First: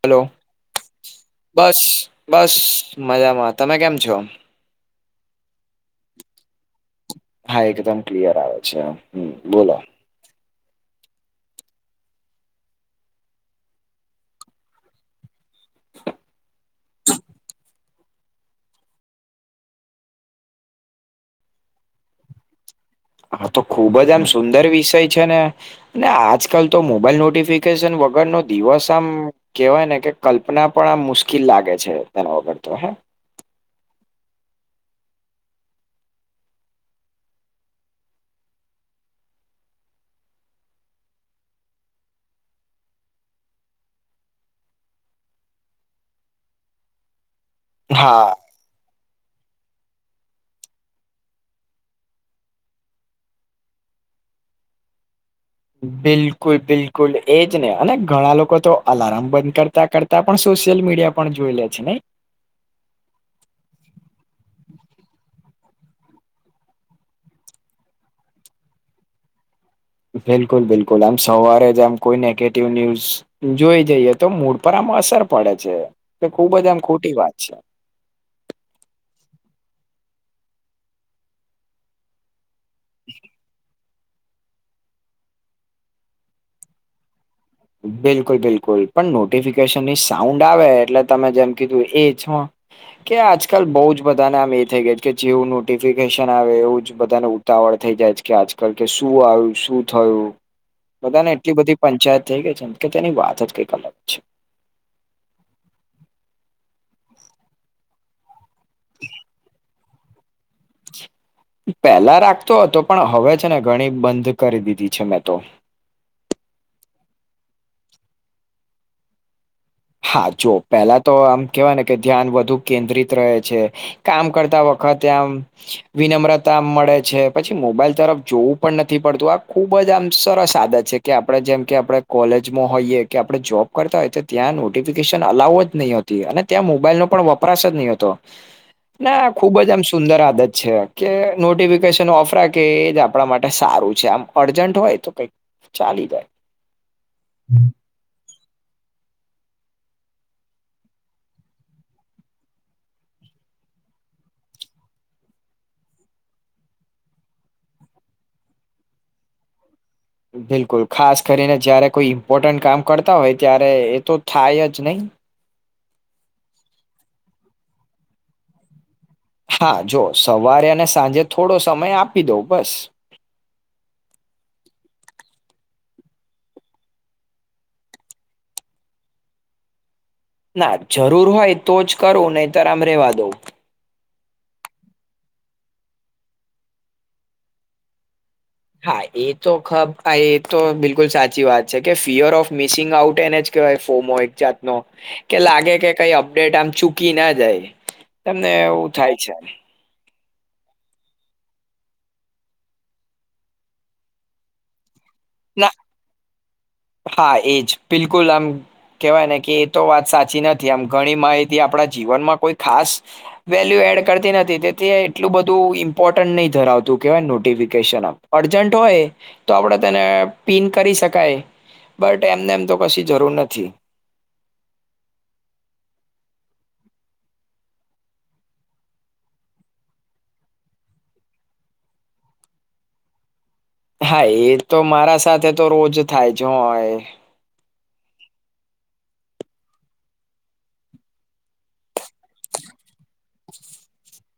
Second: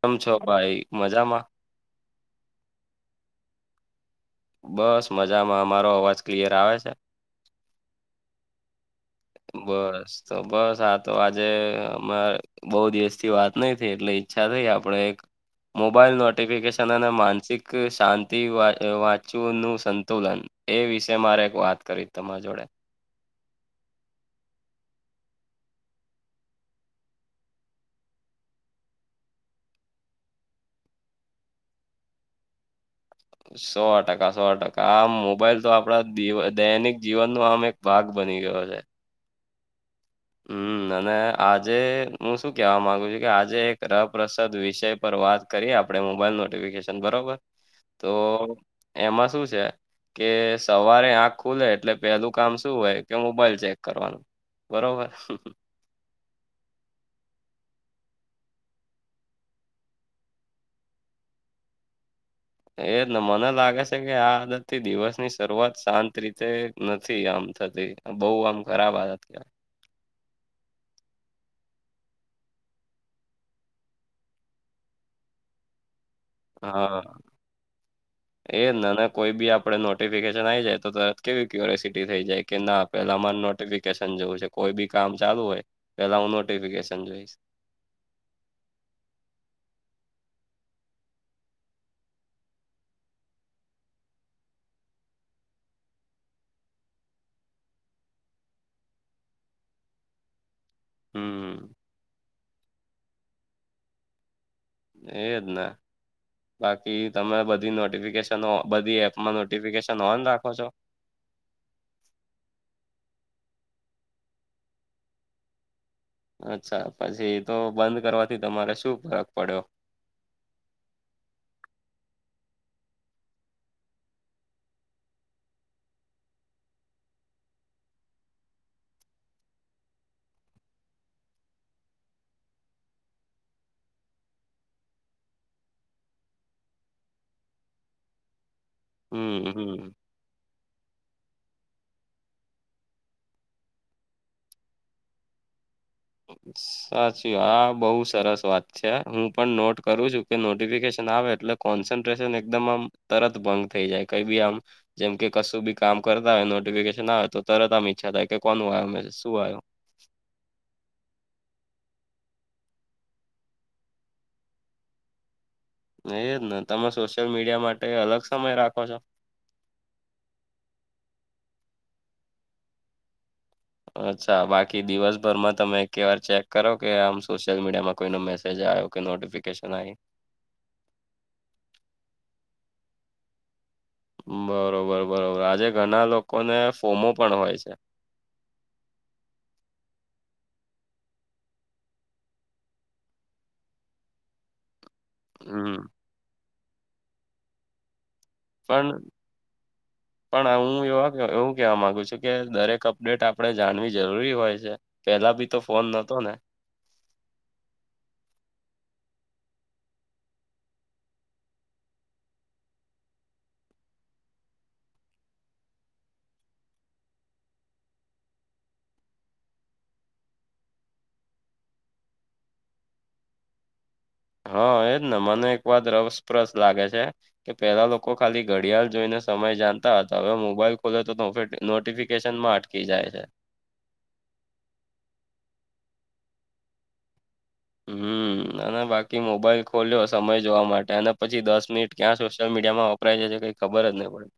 કેમ હલો છો ભાઈ મજામાં. બસ બસ મજામાં તમે કેમ છો. બસ મજામાં અમારો અવાજ ક્લિયર આવે છે. હા એકદમ ક્લિયર આવે છે એમ. બસ તો બસ આ તો આજે અમે. બો દિવસ થી વાત નઈ થઈ એટલે ઈચ્છા થઈ આપડે એક. મોબાઈલ નોટિફિકેશન અને માનસિક શાંતિ વા વાંચવાનું સંતુલન. એ વિશે મારે એક વાત કરવી તમારા જોડે. હા તો ખુબ જ આમ સુંદર વિષય છે ને. ને આજકાલ તો મોબાઈલ નોટિફિકેશન વગરનો દિવસ આમ. કેવાય ને કે કલ્પના પણ આમ મુશ્કિલ લાગે છે તેના વગર તો હે. સો ટકા સો ટકા આ મોબાઈલ તો આપડા દી દૈનિક જીવન ન આમ એક ભાગ બની ગયો છે. હમ અને આજે હું શું કેવા માંગુ છુ કે આજે એક રપ્રસાદ વિષય પર વાત કરીએ આપણે મોબાઈલ નોટફિકેશન બરોબર તો હા એમાં શું છે. કે સવારે આખ ખુલે એટલે પેલું કામ શું હોય કે મોબાઈલ ચેક કરવાનું. બરોબર. બિલકુલ બિલકુલ એજને અને ઘણા લોકો તો અલાર્મ બંધ કરતા કરતા તા પણ સોશલ મીડિયા પણ જોઈ લે છે નઇ. એ ને મને લાગે છે કે આ આદત દિવસ ની શરૂઆત શાંત રીતે નથી આમ થતી. બઉુ આમ ખરાબ આદત કેવાય. બિલકુલ બિલકુલ આમ સવારે જ આમ કોઈ નેગેટિવ ન્યૂઝ જોઈ જઈએ તો મૂડ પર આમ અસર પડે છે તો ખુબ જ આમ ખોટી વાત છે. એ ના ના કોઈ બી આપડે નોટિફિકેશન આવી જાય તો તરત કેવી ક્યુરસિટી થઈ જાય. કે ના પેલા મારે નોટિફિકેશન જોવું છે કોઈ બી કામ ચાલુ હોય પેલા હું નોટિફિકેશન જોઈશ. બિલકુલ બિલકુલ પણ નોટિફિકેશનની સાઉન્ડ આવે એટલે તમે જેમ કીધું એ છો કે આજકાલ બઉુ જ બધાને આમ એ થઇ ગયા છે કે જેવું નોટિફિકેશન આવે એવું જ બધાને ઉતાવળ થઈ જાય છે કે આજકાલ કે શું આવ્યું શું થયું. બધાને એટલી હમ બધી પંચાયત થઇ ગઈ છે કે તેની વાત જ કઈક અલગ છે. એજ ના બાકી તમે બધી નોટિફિકેશન. તમે બધી એપમાં નોટફિકેશન ઓન રાખો છો. પેલા રાખતો હતો પણ હવે છે ને ઘણી બંધ કરી દીધી છે મેં તો. અચ્છા પછી તો બંધ કરવાથી તમારે શું ફરક પડ્યો. હા જો પેલા તો આમ કેવાય ને કે ધ્યાન વધુ કેન્દ્રિત રહે છે. કામ કરતા વખતે આમ વિનમ્રતા મળે છે પછી મોબાઈલ તરફ જોવું પણ નથી પડતું આ ખુબ જ આમ સરસ આદત છે. કે આપણેે જેમ કે આપડે કોલેજમાં હોઈએ કે આપડે જોબ કરતા હોય તો ત્યાં ન તો કેશન અલાઉ જ નહીતી અને ત્યાં મોબાઈલ નો પણ વપરાશ જ નહીં હતો. ના હમ ખુબ જ આમ હમ સુંદર આદત છે કે નોટિફિકેશન ઓફ રાખે એ જ આપણા માટે સારું છે આમ અર્જન્ટ હોય તો કઈક ચાલી. સાચી હા બહુ સરસ વાત છે હું પણ નોટ કરું છું કે નોટફિકેશન આવે એટલે કોન્સ્રેશન એકદમ આમ તરત ભંગ થઈ જાય કઈ બી આમ જેમ કે કશું બી કામ કરતા હોય નોટિફિકેશન આવે તો તરત આમ ઈચ્છા થાય કે કોનું આયો મે શું આવ્યું. બિલકુલ ખાસ કરીને જયારે કોઈ ઈમ્પોર્ટન્ટ કામ કરતા હોય ત્યારે એ તો થાય જ નહી. એ જ ને તમે સોશિયલ મીડિયા માટે અલગ સમય રાખો છો. હા જો સવારે અને સાંજે થોડો સમય આપી દઉ બસ. અચ્છા બાકી દિવસભરમાં તમે એકે વાર ચેક કરો કે આમ સોશિયલ મીડિયામાં કોઈનો મેસેજ આવ્યો નોટિફિકેશન આ. ના જરૂર હોય તો જ કરું નહી તર આમ રેવા દઉ. બરોબર બરોબર આજે ઘણા લોકોને ફોમો પણ હોય છે. હા એ તો ખબ એ તો બિલકુલ સાચી વાત છે કે ફિયર ઓફ મિસિંગ આઉટ એને વાય ફોમો એક જાતનો. કે લાગે હમ કે કઈ અપડેટ આમ ચૂકી ના જાય તમને પણ એવું થાય છે. [inaudible] પણ હું એવા એવું કેવા માંગુ છું કે દરેક અપડેટ આપણે જાણવી જરૂરી હોય છે. પેલા ભી તો ના ફોન નતો ને. હા એજ બિલકુલ આમ. કેહેવાય ને કે એ તો વાત સાચી નથી આમ ઘણી માહિતી આપણા જીવનમાં કોઈ ખાસ. વેલ્યુ એડ કરતી નથી તેથી એટલું બધું ઇમ્પોર્ટન્ટ નહી ધરાવતું કેવાય નોટિફિકેશન. અર્જન્ટ હોય તો આપણે તેને પીન કરી શકાય. બટ એમને એમ તો કશી જરૂર નથી. હા એજ ને મને એક વાર રસપ્રસ લાગે છે. કે પેલા લોકો ખાલી ઘડિયાળ જોઈને સમય જાણતા હતા હવે મોબાઈલ ખોલે તો નોટિફિકેશન કી જાય છે હા એ તો મારા સાથે તો રોજ થાય જ હોય. હમ અને બાકી મોબાઈલ ખોલ્યો સમય જોવા માટે અને પછી દસ મિનિટ ક્યાં સોશિયલ મીડિયામાં થય છે કઈ ખબર જ નહી પડે.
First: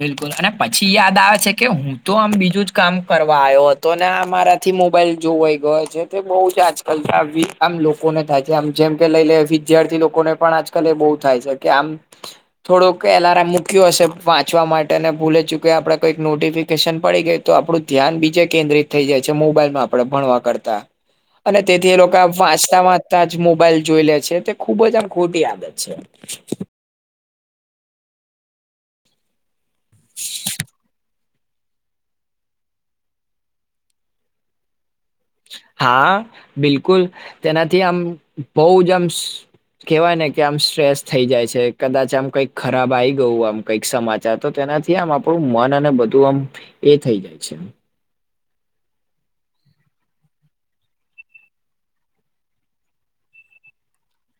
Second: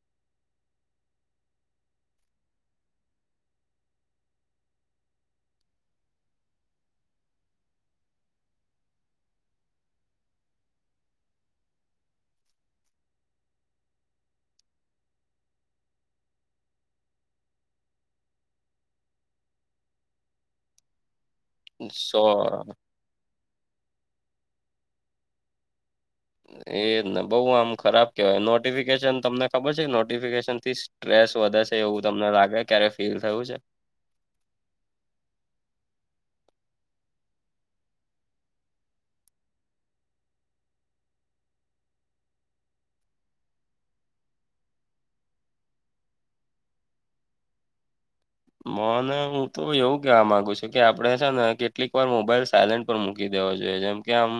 બિલકુલ અને પછી યાદ આવે છે કે હું તો આમ બીજું જ કામ કરવા આવ્યો હતો ને અમારા. થી મોબાઈલ જોવાઈ ગયો છે તે બહુ જ આજકાલ આમ લોકોને થાય છે આમ જેમ કે લઈ લે. વિદ્યાર્થી લોકોને પણ આજકાલ એ બહુ થાય છે કે આમ થોડુંક એલારમ મૂક્યું હશે ચવા માટે ભૂલે ચૂકી આપણે કોઈક નોટિફિકેશન પડી ગઈ તો આપણું ધ્યાન બીજે કેન્દ્રિત થઈ જાય છે મોબાઈલમાં આપડે ભણવા કરતા [unintelligible] અને તેથી એ લોકો સો વાંચતા વાચતા જ મોબાઈલ જોઈ લે છે તે ખુબ જ આમ ખોટી આદત છે એ ને બહુ આમ ખરાબ કેવાય નોટિફિકેશન તમને ખબર છે નોટિફિકેશન થી સ્ટ્રેસ વધે એવું તમને લાગે ક્યારે ફીલ થયું છે હા બિલકુલ તેનાથી આમ બહુ જ આમ કેવાય ને કે આમ સ્ટ્રેસ થઈ જાય છે કદાચ આમ કઈક ખરાબ આ આવી ગયું આમ કંઈક સમાચાર તો તેનાથી આમ આપણું મન અને બધું આમ એ થઈ જાય છે મને હું તો એવું કેવા માંગુ છુ કે આપડે છે ને કેટલીક વાર મોબાઈલ સાયલેન્ટ ઉપ મૂકી દેવો જોઈએ જેમ કે આમ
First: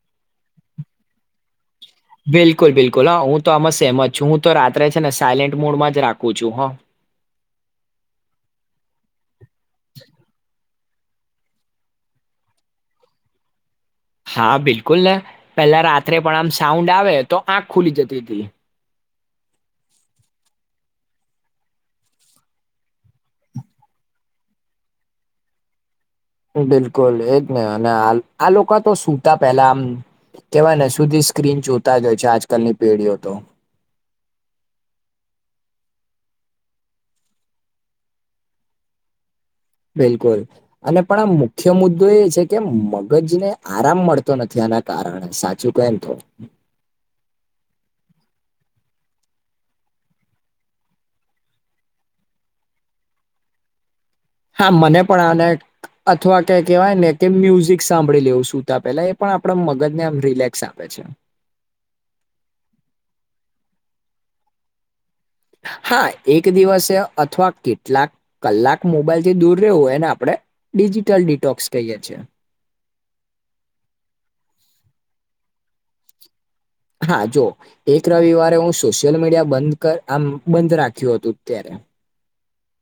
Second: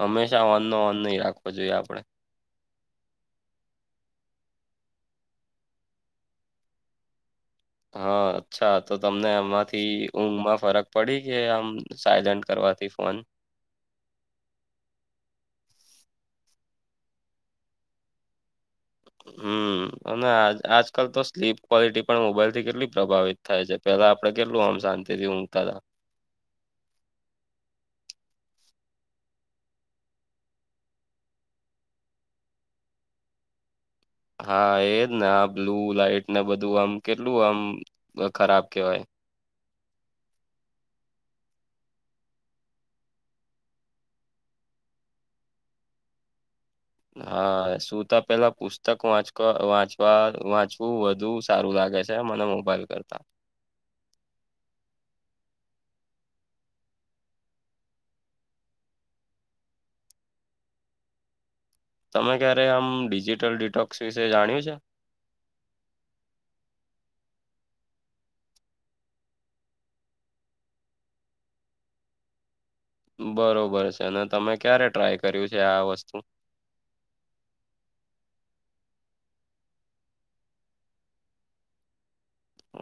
હંમેશા અનનો અન્ન નહી રાખવો જોઈએ આપડે બિલકુલ બિલકુલ હા હું તો આમાં સેમ જ છું હું તો રાત્રે છે ને સાયલેન્ટ મોડમાં જ રાખું છું હા હા અચ્છા તો તમને એમાંથી ઊંઘમાં ફરક પડી ગયા આમ સાયલેન્ટ કરવાથી ફોન હા બિલકુલ ને પેલા રાત્રે પણ આમ સાઉન્ડ આવે તો આંખ ખુલી જતી હતી હમ અને આજકાલ તો સ્લીપ ક્વોલિટી પણ મોબાઈલ થી કેટલી પ્રભાવિત થાય છે પેલા આપડે કેટલું આમ શાંતિ થી ઊંઘતા હતા બિલકુલ એજ નહી અને આ લોકો તો સુતા પેલા આમ કેવાને સુધી સ્ક્રીન જોતા જાય છે આજકાલની પેઢીઓ તો હા એજ ને આ બ્લુ લાઈટ ને બધું આમ કેટલું આમ ખરાબ કેહેવાય બિલકુલ અને પણ આ મુખ્ય મુદ્દો એ છે કે મગજને આરામ મળતો નથી આના કારણ સાચું કેમ તો હા શું તો પેલા પુસ્તક વાંચ વાંચવા વાંચવું વધુ સારું લાગે છે મને મોબાઈલ કરતા હા મને પણ આને અથવા ક કહેવાય ને કે મ્યુઝિક સાંભળી લેવ સુતા પેલા એ પણ આપણા મગજને આમ રિલેક્સ આપે છે. તમે ક્યારે આમ ડિજિટલ ડિટોક્સ વિશે જાણ્યું છે? હા એક દિવસે અથવા કેટલાક કલાક મોબાઈલથી દૂર રહેવું એને આપણે ડિજિટલ ડિટોક્સ કહીએ છે. બરોબર છે, અને તમે ક્યારે ટ્રાય કર્યું છે, આ વસ્તુ હા જો એક રવિવારે હું સોશિયલ મીડિયા બંધ કર આમ બંધ રાખ્યું હતું ત્યારે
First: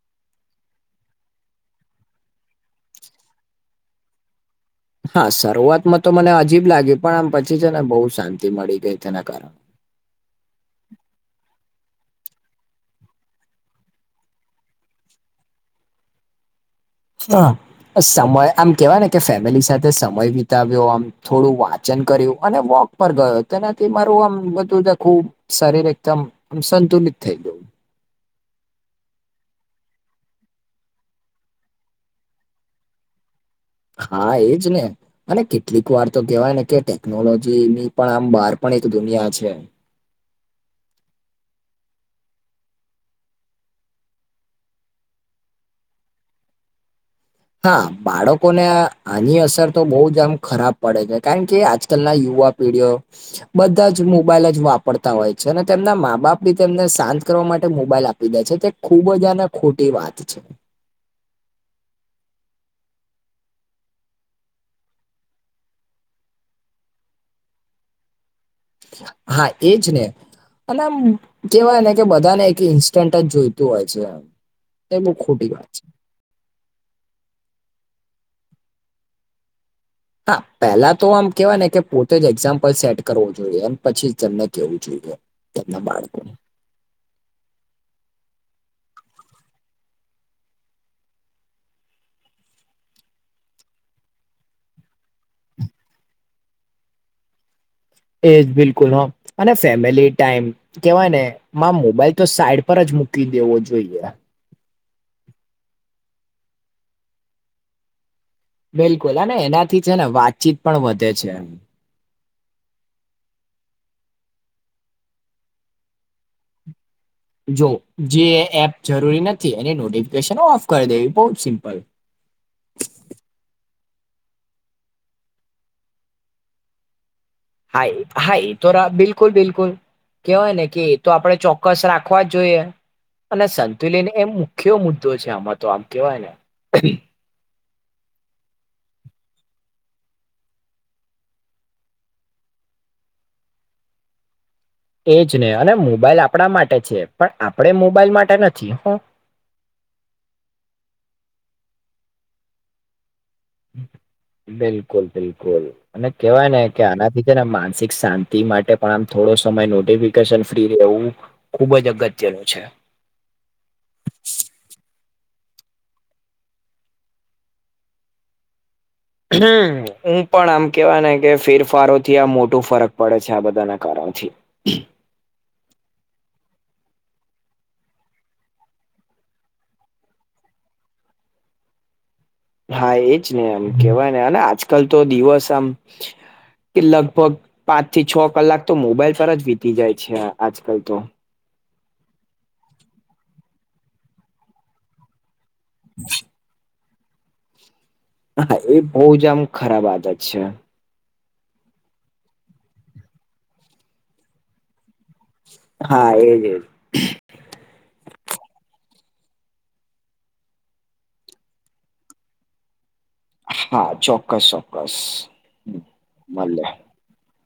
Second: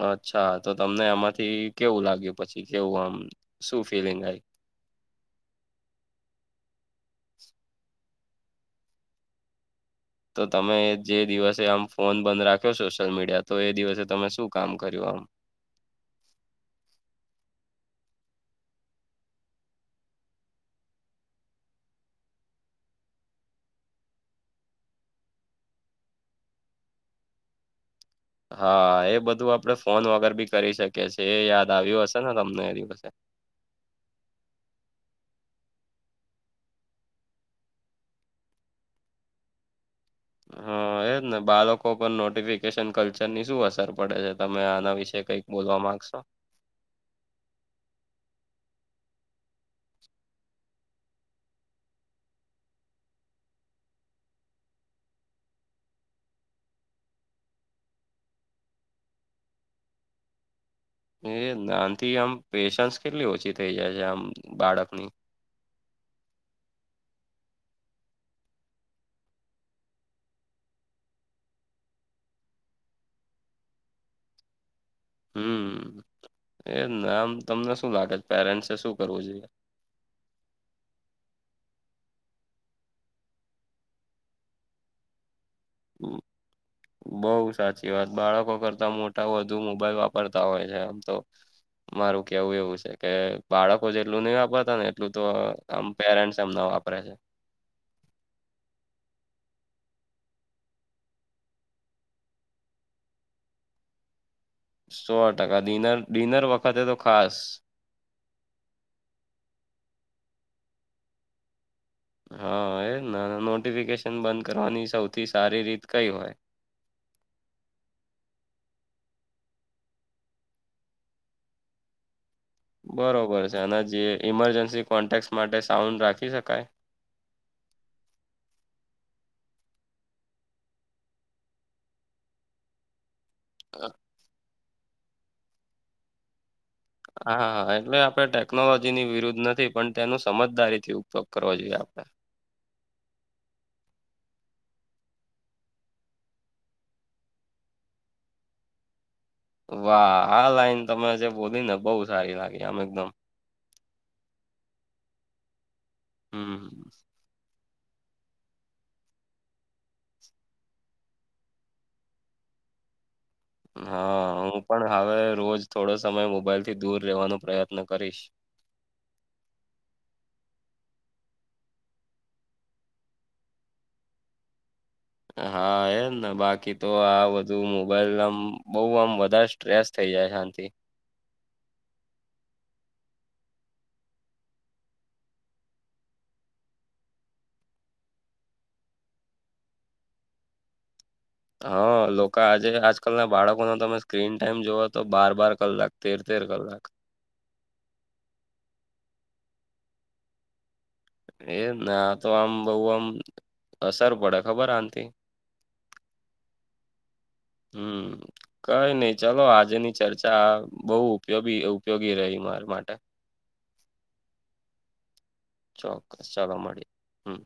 અચ્છા તો તમને આમાંથી કેવું લાગ્યું પછી કેવું આમ શું ફિલિંગ આય હા શરૂઆતમાં તો મને અજીબ લાગી પણ આમ પછી છે, ને બોવ શાંતિ મળી ગઈ તેના કાર તો તમે જે દિવસે આમ ફોન બંધ રાખ્યો સોશિયલ મીડિયા તો એ દિવસે તમે શું કામ કર્યું આમ હા સમય આમ કેવાય ને કે ફેમિલી સાથે સમય વિતાવ્યો આમ થોડું વાચન કર્યું અને વોક પર ગયો તેનાથી મારું આમ બધું આખું શરીર એકદમ સંતુલિત થઈ જવ હા એ બધું આપડ ફોન વગર બી કરી શકીએ છે, એ યાદ આવ્યું હશે ને તમને એ દિવસે હા એજ ને અને કેટલીક વાર તો કેહેવાય ને કે ટેકનોલોજી ની પણ આમ બહાર પણ એક દુનિયા છે. હા. ને બાલકો પર નોટિફિકેશન કલ્ચરની શું અસર પડે છે, તમે આના વિશે કંઈક બોલવા માંગશો? હા બાળકોને આની અસર તો બો જ આમ ખરાબ પડે છે, કારણ કે આજકાલના યુવા વિડીયો બધા જ મોબાઈલ જ વાપરતા હોય છે, અને તેમના મા બાપ બી તેમને શાંત કરવા માટે મોબાઈલ આ પી દે છે, તે ખુબ જ આને ખોટી વાત છે. એ નાનથી આમ પેશન્સ કેટલી ઓછી થઇ જાય છે, આમ બાળકની હા એજ ને અને આમ કેહેવાય ને કે બધાને એક ઇન્સ્ટન્ટ જ જોઈતું હોય છે. એ બહુ ખોટી વાત હમ છે એ નામ તમને શું લાગે છે? પેરેન્ટ્ શું કરવું જોઈએ? હા પહેલા તો આમ કેહેવાય ને કે પોતે જ એક્ઝામ્પલ સેટ કરવો જોઈએ પછી તમને કેવું જોએ. ના બાળકો બઉ સાચી વાત બાળકો કરતા મોટા વધુ મોબાઈલ વાપરતા હોય છે, આમ તો મારું કેવું એવું છે, કે બાળકો જેટલું ની વાપરતા ને એટલું તો આમ પેરેન્ટ્સ એમના વાપરે છે. એજ બિલકુલ ઓમ અને ફેમિલી ટાઈમ કેવાય ને માં મોબાઈલ તો સાઈડ પર જ મૂકી દેવો જોઈએ. સો ટકા ડિનર ડિનર વખતે તો ખાસ બિલકુલ અને એનાથી છે, ને વાતચીત પણ વધે છે. હા એ ના નોટિફિકેશન બંધ કરવાની સૌથી સારી રીત કઈ હોય? જો જે એપ જરૂરી નથી એની નોટિફિકેશન ઓફ કરી દેવી બો જ સિમ્પલ બરોબર છે, અને જે ઈમરજન્સી કોન્ટેક માટે સાઉન્ડ રાખી શકાય? હાય હા એતો રા બિલકુલ બિલકુલ કેવાય ને કે એ તો આપડે ચોક્કસ રાખવા જ જોઈએ. અને સંતુલન એમ મુખ્ય મુદ્દો છે, આમાં તો આમ કેવાય ને હા હા એટલે આપડે ટેકનોલોજીની વિરુદ્ધ નથી પણ તેનો સમજદારીથી ઉપયોગ કરવો જોઈએ આપણે એજ ને અને મોબાઈલ આપણા માટે છે, પણ આપણે મોબાઈલ માટે નથી વાહ આ લાઈન તમે જે બોલીને બહુ સારી લાગી આમ એકદમ બિલકુલ બિલકુલ અને કેવાય ને કે હમ. આનાથી છે, ને માનસિક શાંતિ માટે પણ આમ થોડો સમય નોટિફિકેશન ફ્રી રહેવું ખુબ જ અગત્યનું છે. હા હું પણ હવે રોજ થોડો સમય મોબાઈલથી દૂર રહેેવાનો પ્રયત્ન કરીશ હમ હું પણ આમ કેવાય ને કે ફીરફારો થી આ મોટું ફરક પડે છે, આ બધાના કારણોથી હા એમ ને બાકી તો આ બધું મોબાઈલ આમ બોવ આમ વધારે સ્ટ્રેસ થઈ જાય છે આનથી. હા એજ ને. એમ કેવાય ને, અને આજકાલ તો દિવસ આમ, કે લગભગ પાંચ થી છ કલાક તો મોબાઈલ પર જ વીતી જાય છે. આજકાલ તો. હા લોકો આજે, આજકાલ ના બાળકોનો તમે સ્ક્રીન ટાઈમ જોવ તો બાર-બાર ક કલાક, તેર-તેર કલાક. હા એ બહુ જ આમ ખરાબ આદત છે. એ જ ને. આતો આમ બઉ આમ અસર પડે ખબર આનથી! હા. એજ એજ. હમ... કઈ નહી. ચલો આજે ની ચર્ચા બહુ ઉપયોગી ઉપયોગી રહી મારા માટે. હા.. ચોક્કસ ચોક્કસ. ચોક્કસ. ચાલો મળે મળીએ. હમ.